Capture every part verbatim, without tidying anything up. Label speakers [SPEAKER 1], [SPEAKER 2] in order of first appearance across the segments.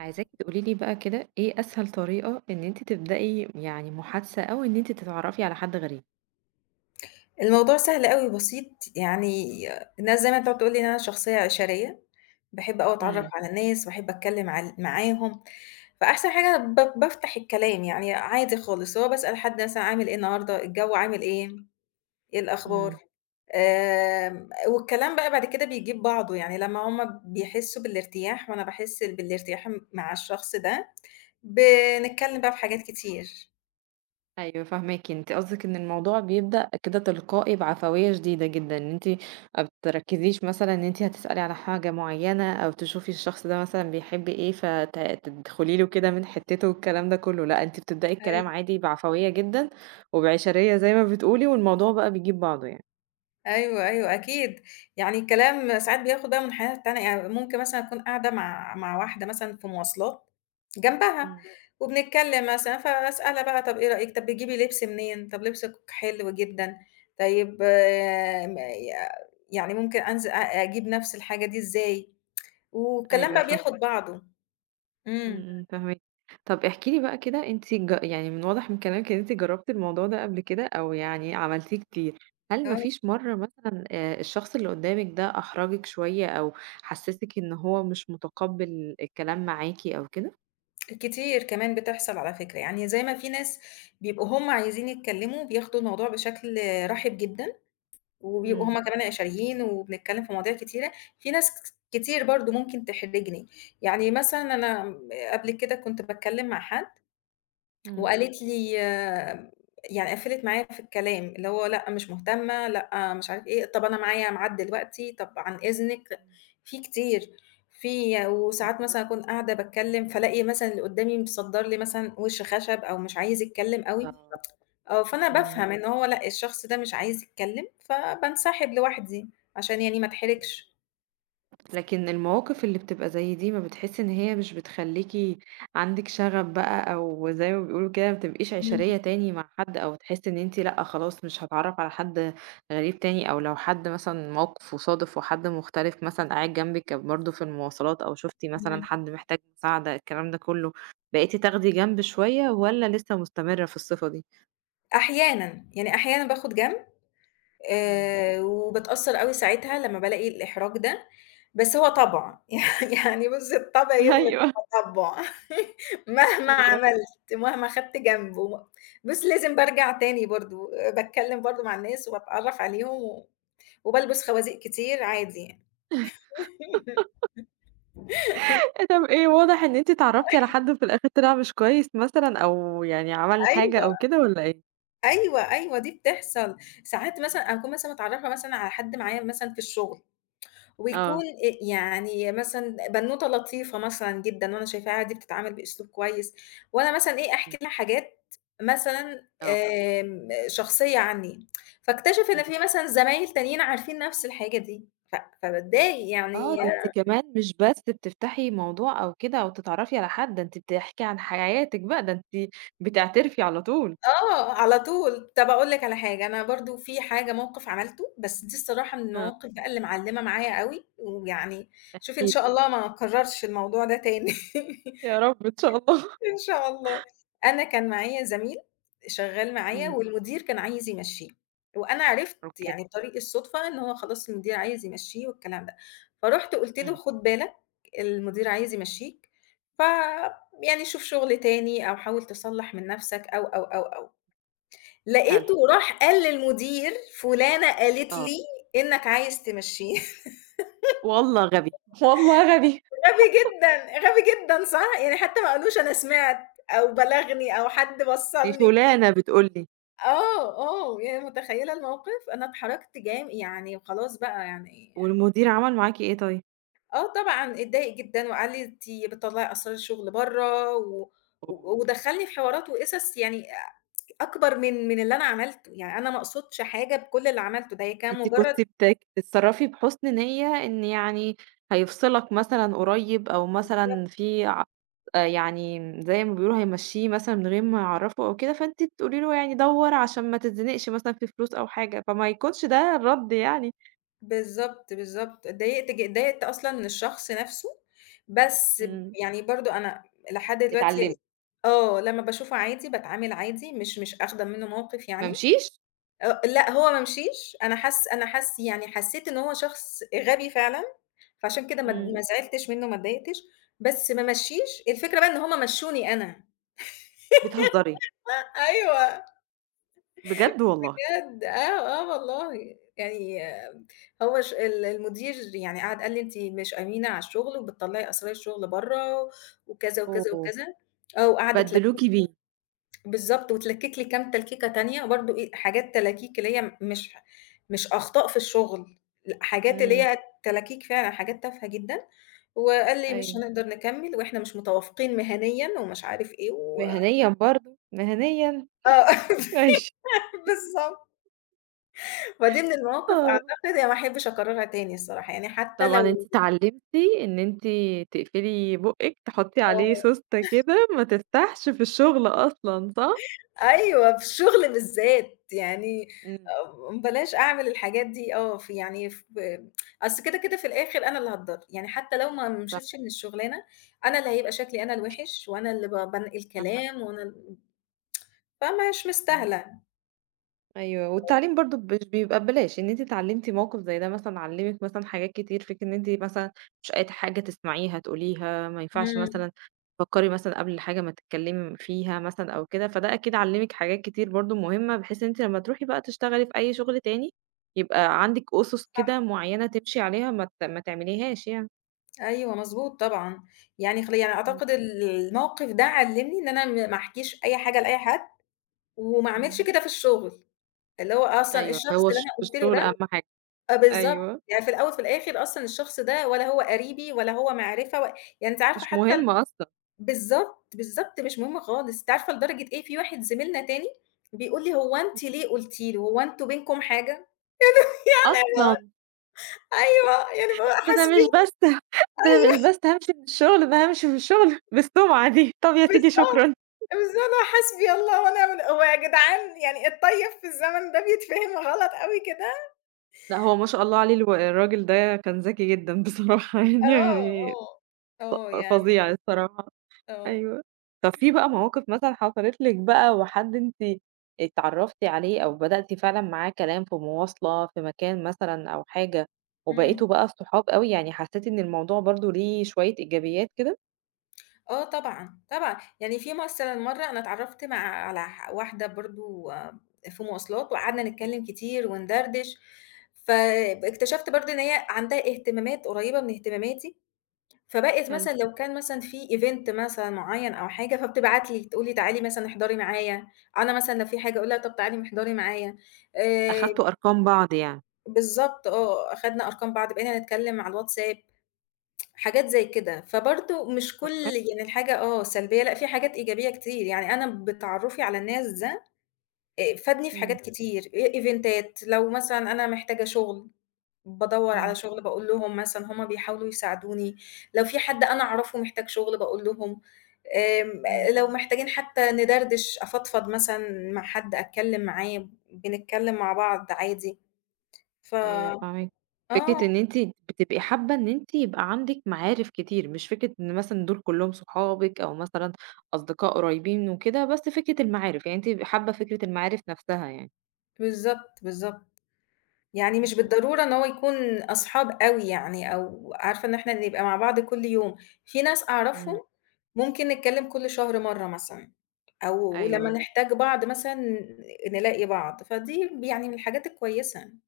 [SPEAKER 1] عايزاكي تقولي لي بقى كده إيه أسهل طريقة إن أنتِ تبدئي يعني محادثة أو إن أنتِ تتعرفي على حد غريب؟
[SPEAKER 2] الموضوع سهل أوي وبسيط، يعني الناس زي ما أنت بتقول لي إن أنا شخصية عِشَرية، باحب أوي أتعرّف
[SPEAKER 1] إمم،
[SPEAKER 2] على الناس، باحب أتكلّم عل معاهم، فأحسن حاجة ب بافتح الكلام، يعني عادي خالص، اللي هو باسأل حد مثلًا عامل إيه النهارده، الجو عامل إيه، إيه الأخبار،
[SPEAKER 1] إمم.
[SPEAKER 2] آمم، والكلام بقى بعد كده بيجيب بعضه، يعني لمّا هُم بيحسّوا بالارتياح وأنا باحس بالارتياح م مع الشخص ده، بنتكلّم بقى في حاجات كتير.
[SPEAKER 1] أيوه فاهماكِ، أنتِ قصدِك إن الموضوع بيبدأ كده تلقائي بعفوية شديدة جدًا، إن أنتِ ما بتركزيش مثلًا إن أنتِ هتسألي على حاجة معينة أو تشوفي الشخص ده مثلًا بيحب إيه فت تدخلي له كده من حتته والكلام ده كله، لأ أنتِ بتبدئي الكلام عادي بعفوية جدًا وبعشرية زي ما بتقولي والموضوع بقى بيجيب بعضه يعني.
[SPEAKER 2] أيوه، أيوه أكيد، يعني الكلام ساعات بياخد بقى منحنيات تانية، يعني ممكن مثلًا أكون قاعدة مع مع واحدة مثلًا في مواصلات جنبها،
[SPEAKER 1] إمم.
[SPEAKER 2] وبنتكلم مثلًا فأسألها بقى طب إيه رأيِك، طب بتجيبي لبس منين، طب لبسِك حلو جدًا، طيب آه، م يعني ممكن أنزل أ أجيب نفس الحاجة دي إزاي، والكلام
[SPEAKER 1] أيوه
[SPEAKER 2] بقى بياخد أيوه
[SPEAKER 1] فاهماكِ.
[SPEAKER 2] بعضه. إمم.
[SPEAKER 1] إمم، إمم، فاهماكِ. طب احكِ لي بقى كده أنتِ ج يعني من واضح من كلامِك إن أنتِ جرّبتِ الموضوع ده قبل كده أو يعني عملتيه كتير، هل ما
[SPEAKER 2] آه،
[SPEAKER 1] فيش مرّة مثلًا آآ الشخص اللي قدّامِك ده أحرجِك شوية أو حسّسِك إن هو مش متقبّل الكلام معاكِ أو كده؟
[SPEAKER 2] كتير كمان بتحصل على فكرة، يعني زي ما في ناس بيبقوا هُم عايزين يتكلموا بياخدوا الموضوع بشكل رحِب جدًا. وبيبقوا
[SPEAKER 1] إمم،
[SPEAKER 2] هُم كمان عشريين وبنتكلم في مواضيع كتيرة، في ناس ك كتير برضه ممكن تحرجني، يعني مثلًا أنا م قبل كده كنت باتكلم مع حد
[SPEAKER 1] إمم،
[SPEAKER 2] وقالت لي آه، يعني قفّلت معايا في الكلام، اللي هو لأ مش مهتمة، لأ مش عارف إيه، طب أنا معايا ميعاد دلوقتي، طب عن إذنِك،
[SPEAKER 1] إمم،
[SPEAKER 2] في كتير، في
[SPEAKER 1] إمم.
[SPEAKER 2] وساعات مثلًا أكون قاعدة باتكلم فالاقي مثلًا اللي قدّامي مصدّر لي مثلًا وِش خشب أو مش عايز يتكلم أوي،
[SPEAKER 1] آه.
[SPEAKER 2] آه، فأنا بافهم
[SPEAKER 1] إمم،
[SPEAKER 2] إمم. إن هو لأ، الشخص ده مش عايز يتكلّم، فبانسحب لوحدي عشان يعني ما
[SPEAKER 1] إمم.
[SPEAKER 2] اتحرجش.
[SPEAKER 1] لكن المواقف اللي بتبقى زي دي ما بتحسي إن هي مش بتخلّيكِ عندِك شغف بقى أو زي ما بيقولوا كده ما بتبقيش
[SPEAKER 2] إمم.
[SPEAKER 1] عشرية تاني مع حد أو تحسي إن أنتِ لأ خلاص مش هاتعرّف على حد غريب تاني أو لو حد مثلًا موقفه صادف وحد مختلف مثلًا قاعد جنبِك برضه في المواصلات أو شُفتِ مثلًا
[SPEAKER 2] إمم.
[SPEAKER 1] حد محتاج مساعدة الكلام ده كُلّه، بقيتِ تاخدي جنب شوية والّا لسه مستمرة في الصفة دي؟
[SPEAKER 2] أحيانًا، يعني أحيانًا باخد جنب،
[SPEAKER 1] إمم،
[SPEAKER 2] آآ، وباتأثّر أوي ساعتها لمّا بالاقي الإحراج ده، بس هو
[SPEAKER 1] إمم، إمم.
[SPEAKER 2] طبع. يعني بُصّي الطبع يغلب
[SPEAKER 1] أيوه،
[SPEAKER 2] التطبع. مهما
[SPEAKER 1] أيوه
[SPEAKER 2] عملت، مهما خدت جنب وم بُصّي لازم بارجع تاني برضه، باتكلّم برضه مع الناس وباتعرّف عليهم و وبالبس خوازيق كتير عادي يعني.
[SPEAKER 1] طب إيه، واضح إن أنتِ اتعرّفتِ على حد وفي الآخر طلع مش كويس مثلًا أو يعني عمل حاجة
[SPEAKER 2] أيوه.
[SPEAKER 1] أو كده والّا إيه؟
[SPEAKER 2] أيوه، أيوه، دي بتحصل. ساعات مثلًا أكون مثلًا متعرّفة مثلًا على حد معايا مثلًا في الشغل،
[SPEAKER 1] آه،
[SPEAKER 2] ويكون آآ يعني مثلًا بنوتة لطيفة مثلًا جدًا وأنا شايفاها دي بتتعامل بأسلوب كويس، وأنا مثلًا إيه،
[SPEAKER 1] إمم.
[SPEAKER 2] أحكي لها حاجات مثلًا
[SPEAKER 1] آه،
[SPEAKER 2] آمم شخصية عني، فاكتشف
[SPEAKER 1] إمم.
[SPEAKER 2] إن في مثلًا زمايل تانيين عارفين نفس الحاجة دي، ف فباتضايق
[SPEAKER 1] آه،
[SPEAKER 2] يعني
[SPEAKER 1] ده أنتِ
[SPEAKER 2] آه،
[SPEAKER 1] كمان مش بس بتفتحي موضوع أو كده أو تتعرّفي على حد، ده أنتِ بتحكي عن حياتِك بقى، ده أنتِ بتعترفي على طول.
[SPEAKER 2] آه، على طول. طَب أقول لك على حاجة، أنا برضه في حاجة موقِف عملته، بس دي الصراحة من
[SPEAKER 1] آه.
[SPEAKER 2] المواقِف بقى اللي معلِّمة معايا أوي، ويعني شوفي إن
[SPEAKER 1] إمم.
[SPEAKER 2] شاء الله ما أكرّرش الموضوع ده تاني.
[SPEAKER 1] يا رب إن شاء الله.
[SPEAKER 2] إن شاء الله. أنا كان معايا زميل شغّال معايا
[SPEAKER 1] إمم،
[SPEAKER 2] والمدير كان عايز يمشّيه، وأنا عرفت
[SPEAKER 1] أوكي،
[SPEAKER 2] يعني بطريق الصُدفة إن هو خلاص المدير عايز يمشّيه والكلام ده، فرُحت قُلت له:
[SPEAKER 1] إمم،
[SPEAKER 2] "خُد بالك، المدير عايز يمشّيك، ف يعني شوف شُغل تاني أو حاول تصلّح من نَفْسك." أو، أو، أو، أو.
[SPEAKER 1] حلو،
[SPEAKER 2] لقيته راح قال للمدير فلانة قالت لي
[SPEAKER 1] آه.
[SPEAKER 2] إنك عايز تمشّيه.
[SPEAKER 1] والله غبي. والله غبي.
[SPEAKER 2] غبي جدًا، غبي جدًا صح؟ يعني حتى ما قالوش أنا سمعت أو بلغني أو حد
[SPEAKER 1] دي
[SPEAKER 2] وصّلني
[SPEAKER 1] فلانة بتقول لي،
[SPEAKER 2] آه، آه، يعني متخيّلة الموقف؟ أنا اتحرجت جام يعني خلاص بقى يعني
[SPEAKER 1] والمدير عمل معاكِ إيه طيب؟
[SPEAKER 2] آه طبعًا اتضايق جدًا وقال لي أنتِ بتطلّعي أسرار الشغل برّه و و
[SPEAKER 1] أوه!
[SPEAKER 2] ودخّلني في حوارات وقصص يعني أكبر من من اللي أنا عملته، يعني أنا ما أقصدش حاجة بكل اللي عملته، ده هي كان
[SPEAKER 1] أنتِ
[SPEAKER 2] مجرّد
[SPEAKER 1] كنتِ بتك بتتصرّفي بحُسن نيّة إن يعني هيفصلك مثلًا قريّب أو مثلًا في ع آآ يعني زي ما بيقولوا هيمشّيه مثلًا من غير ما يعرّفه أو كده، فأنتِ بتقولي له يعني دَوّر عشان ما تتزنقش مثلًا في فلوس أو حاجة، فما يكونش ده الرَد يعني.
[SPEAKER 2] بالضبط، بالضبط. اتضايقت ج اتضايقت أصلًا من الشخص نَفْسه، بس ب
[SPEAKER 1] إمم.
[SPEAKER 2] يعني برضه أنا لحد دلوقتي
[SPEAKER 1] اتعلّمي،
[SPEAKER 2] آه، لمّا باشوفه عادي باتعامل عادي، مش مش آخدة منّه موقِف
[SPEAKER 1] ما
[SPEAKER 2] يعني.
[SPEAKER 1] مشيش
[SPEAKER 2] آه، لأ، هو ما مشيش، أنا حس أنا حس يعني حسّيت إن هو شخص غبي فعلًا، فعشان كده ما ات ما
[SPEAKER 1] إمم.
[SPEAKER 2] زعلتش منّه، ما اتضايقتش، بس ما مشّيش. الفكرة بقى إن هم مشّوني أنا.
[SPEAKER 1] بتهزّري.
[SPEAKER 2] أ أيوه.
[SPEAKER 1] بجد والله!
[SPEAKER 2] بجد آه، آه والله. يعني آه، هو ش ال المدير يعني قعد قال لي: "أنتِ مش أمينة على الشغل وبتطلّعي أسرار الشغل برّه وكذا، وكذا،
[SPEAKER 1] أوه!
[SPEAKER 2] وكذا." آه، وقعد اتلكك
[SPEAKER 1] بَدّلوكِ بيه.
[SPEAKER 2] بالضبط، واتلكك لي كام تلكيكة تانية برضه إيه، حاجات تلاكيك اللي هي مش مش أخطاء في الشغل، لأ حاجات اللي
[SPEAKER 1] إمم.
[SPEAKER 2] هي تلاكيك فعلًا، حاجات تافهة جدًا، وقال لي: "مش
[SPEAKER 1] أيوه.
[SPEAKER 2] هنقدر نكمّل وإحنا مش متوافقين مهنيًا." ومش عارف إيه و
[SPEAKER 1] مهنيًا برضه، مهنيًا
[SPEAKER 2] آه.
[SPEAKER 1] ماشي.
[SPEAKER 2] بالضبط. فدي من المواقف أعتقد
[SPEAKER 1] آه.
[SPEAKER 2] أنا ما أحبش أكررها تاني الصراحة، يعني حتى
[SPEAKER 1] طبعًا
[SPEAKER 2] لو
[SPEAKER 1] أنتِ اتعلمتِ إن أنتِ تقفلي بُقِّك، تحطّي عليه
[SPEAKER 2] آه،
[SPEAKER 1] سوستة كده ما تفتحش في الشغل أصلًا، صح؟
[SPEAKER 2] أيوه في الشغل بالذات، يعني
[SPEAKER 1] إمم،
[SPEAKER 2] آآ بلاش أعمل الحاجات دي آه، في يعني ف أصل كده، كده في الآخر أنا اللي هاتضر، يعني حتى لو ما
[SPEAKER 1] صح.
[SPEAKER 2] مشيتش من الشغلانة، أنا اللي هيبقى شكلي أنا الوِحِش وأنا اللي ب بانقل
[SPEAKER 1] صح.
[SPEAKER 2] كلام وأنا ال فمش مستاهلة،
[SPEAKER 1] أيوه، والتعليم برضه مش بيبقى ببلاش، إن أنتِ اتعلمتِ موقف زي ده مثلًا علّمِك مثلًا حاجات كتير، فكرة إن أنتِ مثلًا مش أي حاجة تسمعيها تقوليها، ما ينفعش
[SPEAKER 2] إمم،
[SPEAKER 1] مثلًا تفكّري مثلًا قبل الحاجة ما تتكلّمي فيها مثلًا أو كده، فده أكيد علّمِك حاجات كتير برضه مهمة، بحيث إن أنتِ لمّا تروحي بقى تشتغلي في أي شغل تاني، يبقى عندِك أُسس كده
[SPEAKER 2] صح،
[SPEAKER 1] معيّنة تمشي عليها ما ت ما تعمليهاش يعني.
[SPEAKER 2] أيوه مضبوط طبعًا، يعني خل يعني
[SPEAKER 1] إمم.
[SPEAKER 2] أعتقد ال الموقف ده علّمني إن أنا م ما أحكيش أي حاجة لأي حد، وما أعملش
[SPEAKER 1] إمم.
[SPEAKER 2] كده في الشغل. اللي هو أصلًا
[SPEAKER 1] أيوه،
[SPEAKER 2] الشخص
[SPEAKER 1] هو
[SPEAKER 2] اللي أنا
[SPEAKER 1] الش
[SPEAKER 2] قُلت له
[SPEAKER 1] الشغل
[SPEAKER 2] ده
[SPEAKER 1] أهم حاجة.
[SPEAKER 2] آه بالضبط،
[SPEAKER 1] أيوه،
[SPEAKER 2] يعني في الأول وفي الآخر أصلًا الشخص ده ولا هو قريبي ولا هو معرفة و يعني أنتِ عارفة
[SPEAKER 1] مش
[SPEAKER 2] حتى ال
[SPEAKER 1] مهم أصلًا.
[SPEAKER 2] بالضبط، بالضبط مش مهم خالص، أنتِ عارفة لدرجة إيه في واحد زميلنا تاني بيقول لي: "هو أنتِ
[SPEAKER 1] إمم.
[SPEAKER 2] ليه قُلتِ له، هو أنتم بينكم حاجة؟" أيوه،
[SPEAKER 1] أصلًا!
[SPEAKER 2] أيوه، يعني اللي هو
[SPEAKER 1] ده أنا
[SPEAKER 2] حسبي
[SPEAKER 1] مش بس ده أنا مش بس هامشي من الشغل، ده هامشي من الشغل بالسمعة دي، طب يا سيدي
[SPEAKER 2] بالضبط،
[SPEAKER 1] شكرًا.
[SPEAKER 2] بالضبط اللي هو حسبي الله ونعم ال هو يا جدعان يعني الطيب في الزمن ده بيتفهم غلط أوي كده؟
[SPEAKER 1] لأ هو ما شاء الله عليه الو الراجل ده كان ذكي جدًا بصراحة يعني يعني
[SPEAKER 2] آه، آه، آه يعني،
[SPEAKER 1] فظيع الصراحة،
[SPEAKER 2] آه،
[SPEAKER 1] أيوه. طب في بقى مواقف مثلًا حصلت لِك بقى وحد أنتِ اتعرّفتِ عليه أو بدأتِ فعلًا معاه كلام في مواصلة، في مكان مثلًا أو حاجة،
[SPEAKER 2] إمم.
[SPEAKER 1] وبقيتوا بقى صحاب أوي، يعني حسيتِ إن الموضوع برضه ليه شوية إيجابيات كده؟
[SPEAKER 2] آه طبعًا، طبعًا. يعني في مثلًا مرّة أنا اتعرّفت مع على ح واحدة برضه في مواصلات وقعدنا نتكلّم كتير وندردش، فاكتشفت برضه إن هي عندها اهتمامات قريّبة من اهتماماتي، فبقت
[SPEAKER 1] حلو،
[SPEAKER 2] مثلًا لو كان مثلًا في event مثلًا معيّن أو حاجة فبتبعت لي تقول لي تعالي مثلًا احضري معايا، أنا مثلًا لو في حاجة أقول لها طب تعالي احضري معايا. آآ
[SPEAKER 1] أخدتوا أرقام بعض يعني،
[SPEAKER 2] بالضبط آه، أخدنا أرقام بعض، بقينا نتكلّم على الWhatsApp. حاجات زي كده، فبرضه مش
[SPEAKER 1] طب
[SPEAKER 2] كل
[SPEAKER 1] حلو،
[SPEAKER 2] يعني الحاجة آه سلبية، لأ في حاجات إيجابية كتير، يعني أنا بتعرُّفي على الناس ده آآ فادني في
[SPEAKER 1] إمم،
[SPEAKER 2] حاجات كتير، آآ إيفنتات، لو مثلًا أنا محتاجة شُغل، بادوّر على
[SPEAKER 1] إمم،
[SPEAKER 2] شُغل باقول لهم مثلًا هُم بيحاولوا يساعدوني، لو في حد أنا أعرفه محتاج شُغل باقول لهم، آمم
[SPEAKER 1] إمم.
[SPEAKER 2] لو محتاجين حتى ندردش، أفضفض مثلًا مع حد، أتكلّم معاه، بنتكلّم مع بعض عادي، ف
[SPEAKER 1] أيوه فاهماكِ.
[SPEAKER 2] آه،
[SPEAKER 1] فكرة إن أنتِ بتبقي حابة إن أنتِ يبقى عندِك معارف كتير، مش فكرة إن مثلًا دول كلّهم صحابِك أو مثلًا أصدقاء قريبين وكده، بس فكرة المعارف، يعني أنتِ حابة فكرة المعارف نفسها يعني.
[SPEAKER 2] بالضبط، بالضبط. يعني
[SPEAKER 1] إمم،
[SPEAKER 2] مش
[SPEAKER 1] إمم.
[SPEAKER 2] بالضرورة إن هو يكون أصحاب أوي يعني أو عارفة إن إحنا نبقى مع بعض كل يوم، في ناس أعرفهم
[SPEAKER 1] إمم،
[SPEAKER 2] ممكن نتكلم كل شهر مرّة مثلًا، أو ولمّا
[SPEAKER 1] أيوه.
[SPEAKER 2] إمم. نحتاج بعض مثلًا نلاقي بعض، فدي يعني من الحاجات الكويسة.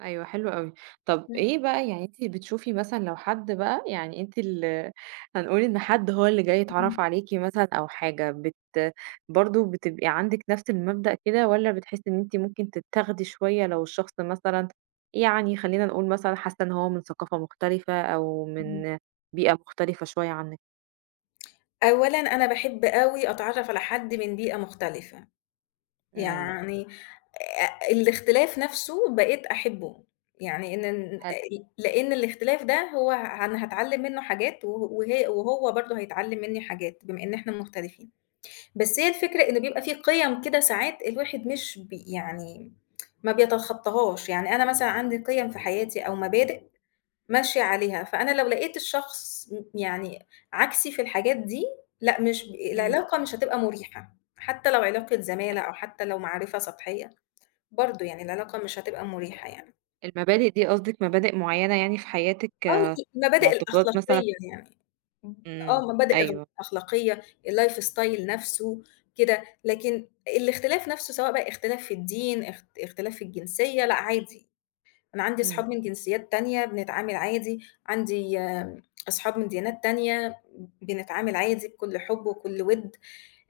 [SPEAKER 1] أيوه حلو أوي. طب
[SPEAKER 2] إمم،
[SPEAKER 1] إيه بقى يعني أنتِ بتشوفي مثلًا لو حد بقى يعني أنتِ ال هنقول إن حد هو اللي جاي
[SPEAKER 2] إمم،
[SPEAKER 1] يتعرّف عليكِ مثلًا أو حاجة، بت برضه بتبقي عندِك نفس المبدأ كده والّا بتحسّي إن أنتِ ممكن تتاخدي شوية لو الشخص مثلًا يعني خلّينا نقول مثلًا حاسّة إن هو من ثقافة مختلفة أو
[SPEAKER 2] إمم.
[SPEAKER 1] من بيئة مختلفة شوية عنِّك؟
[SPEAKER 2] أولًا أنا باحب أوي أتعرّف على حد من بيئة مختلفة،
[SPEAKER 1] إمم،
[SPEAKER 2] يعني أ الاختلاف نَفْسه بقيت أحبّه، يعني إن إن
[SPEAKER 1] حلو.
[SPEAKER 2] لإن الاختلاف ده هو أنا هاتعلّم منّه حاجات و وهي وهو برضه هيتعلّم منّي حاجات بما إن إحنا مختلفين، بس هي الفكرة إن بيبقى في قِيَم كده ساعات الواحد مش بي يعني ما بيتخطّاهاش، يعني أنا مثلًا عندي قِيَم في حياتي أو مبادئ ماشية عليها، فأنا لو لقيت الشخص م يعني عكسي في الحاجات دي، لأ مش ب
[SPEAKER 1] إمم.
[SPEAKER 2] العلاقة مش هتبقى مُريحة، حتّى لو علاقة زمالة أو حتّى لو معرفة سطحية. برضه يعني العلاقة مش هتبقى مريحة يعني.
[SPEAKER 1] المبادئ دي قصدِك مبادئ معيّنة يعني في حياتِك،
[SPEAKER 2] آه، المبادئ
[SPEAKER 1] معتقدات مثلًا
[SPEAKER 2] الأخلاقية يعني، آه،
[SPEAKER 1] إمم،
[SPEAKER 2] مبادئ أغ
[SPEAKER 1] أيوه.
[SPEAKER 2] أخلاقية، الlife style نَفْسه كده، لكن الاختلاف نَفْسه سواء بقى اختلاف في الدين، اخت اختلاف في الجنسية، لأ عادي، أنا عندي
[SPEAKER 1] إمم.
[SPEAKER 2] أصحاب من جنسيات تانية بنتعامل عادي، عندي آمم، أصحاب من ديانات تانية بنتعامل عادي بكل حُب وكل وِد،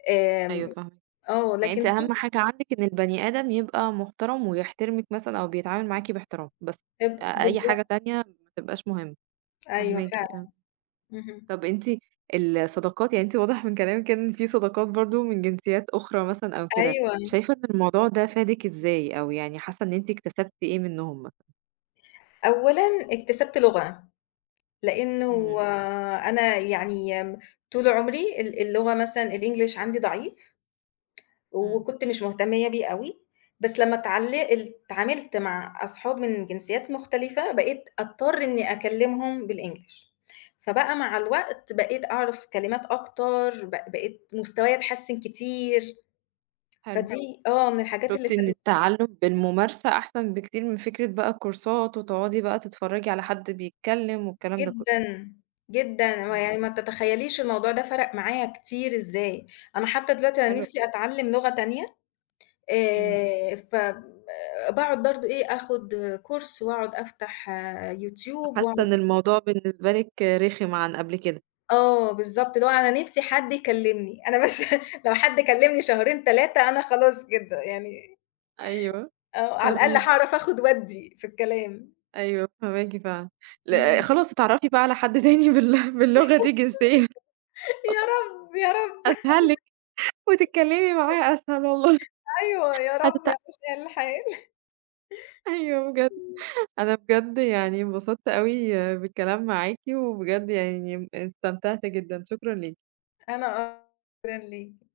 [SPEAKER 2] آمم،
[SPEAKER 1] أيوه فاهماكِ.
[SPEAKER 2] آه،
[SPEAKER 1] يعني
[SPEAKER 2] لكن
[SPEAKER 1] أنتِ
[SPEAKER 2] في
[SPEAKER 1] أهم حاجة عندِك إن البني آدم يبقى محترم ويحترمِك مثلًا أو بيتعامل معاكِ باحترام، بس أ أي
[SPEAKER 2] بالضبط،
[SPEAKER 1] حاجة تانية ما تبقاش مهمة،
[SPEAKER 2] أيوه
[SPEAKER 1] فاهماكِ
[SPEAKER 2] فعلًا،
[SPEAKER 1] آه.
[SPEAKER 2] اهم،
[SPEAKER 1] طب أنتِ الصداقات يعني أنتِ واضح من كلامِك كده إن في صداقات برضه من جنسيات أخرى مثلًا أو كده،
[SPEAKER 2] أيوه،
[SPEAKER 1] شايفة إن الموضوع ده فادِك إزاي أو يعني حاسة إن أنتِ اكتسبتِ إيه منهم مثلًا؟
[SPEAKER 2] أولًا اكتسبت لغة. لإنه
[SPEAKER 1] إمم،
[SPEAKER 2] آه، أنا يعني آمم، طول عمري ال اللغة مثلًا الEnglish عندي ضعيف،
[SPEAKER 1] إمم.
[SPEAKER 2] وكنت مش مهتمية بيه أوي، بس لمّا اتعل اتعاملت مع أصحاب من جنسيات مختلفة، بقيت أضطر إني أكلمهم بالEnglish، فبقى مع الوقت بقيت أعرف كلمات أكتر، ب بقيت مستوايا اتحسن كتير، حلو.
[SPEAKER 1] حلو،
[SPEAKER 2] فدي آه، من الحاجات اللي
[SPEAKER 1] شُفتِ إن
[SPEAKER 2] فادتني
[SPEAKER 1] التعلُّم بالممارسة أحسن بكتير من فكرة بقى كورسات وتقعدي بقى تتفرّجي على حد بيتكلم والكلام ده كله،
[SPEAKER 2] جدًا، جدًا،
[SPEAKER 1] إمم،
[SPEAKER 2] ويعني ما تتخيليش الموضوع ده فرق معايا كتير إزاي، أنا حتى دلوقتي أنا
[SPEAKER 1] حلو أوي.
[SPEAKER 2] نفسي أتعلم لغة تانية
[SPEAKER 1] إمم.
[SPEAKER 2] آآ ف باقعد برضه إيه، آخُد كورس وأقعد أفتح آه، يوتيوب
[SPEAKER 1] حاسة
[SPEAKER 2] وأقعد
[SPEAKER 1] إن الموضوع بالنسبة لِك رخم عن قبل كده.
[SPEAKER 2] آه بالضبط، اللي هو أنا نِفْسي حد يكلّمني، أنا بس. لو حد كلّمني شهرين ثلاثة أنا خلاص كده يعني
[SPEAKER 1] أيوه.
[SPEAKER 2] آه، على الأقل
[SPEAKER 1] فاهماكِ،
[SPEAKER 2] هاعرف آخُد وأدّي في الكلام.
[SPEAKER 1] أيوه فاهماكِ فعلًا. ل
[SPEAKER 2] إمم.
[SPEAKER 1] خلاص اتعرفي بقى على حد تاني بال باللغة دي جنسيًا
[SPEAKER 2] يا رب، يا رب.
[SPEAKER 1] أسهل لِك، وتتكلمي معاه أسهل والله.
[SPEAKER 2] أيوه، يا رب
[SPEAKER 1] هتت
[SPEAKER 2] يا مساء الخير.
[SPEAKER 1] أيوه بجد. أنا بجد يعني انبسطت أوي بالكلام معاكِ، وبجد يعني م استمتعت جدًا، شكرًا ليكِ.
[SPEAKER 2] أنا اه شكراً ليك.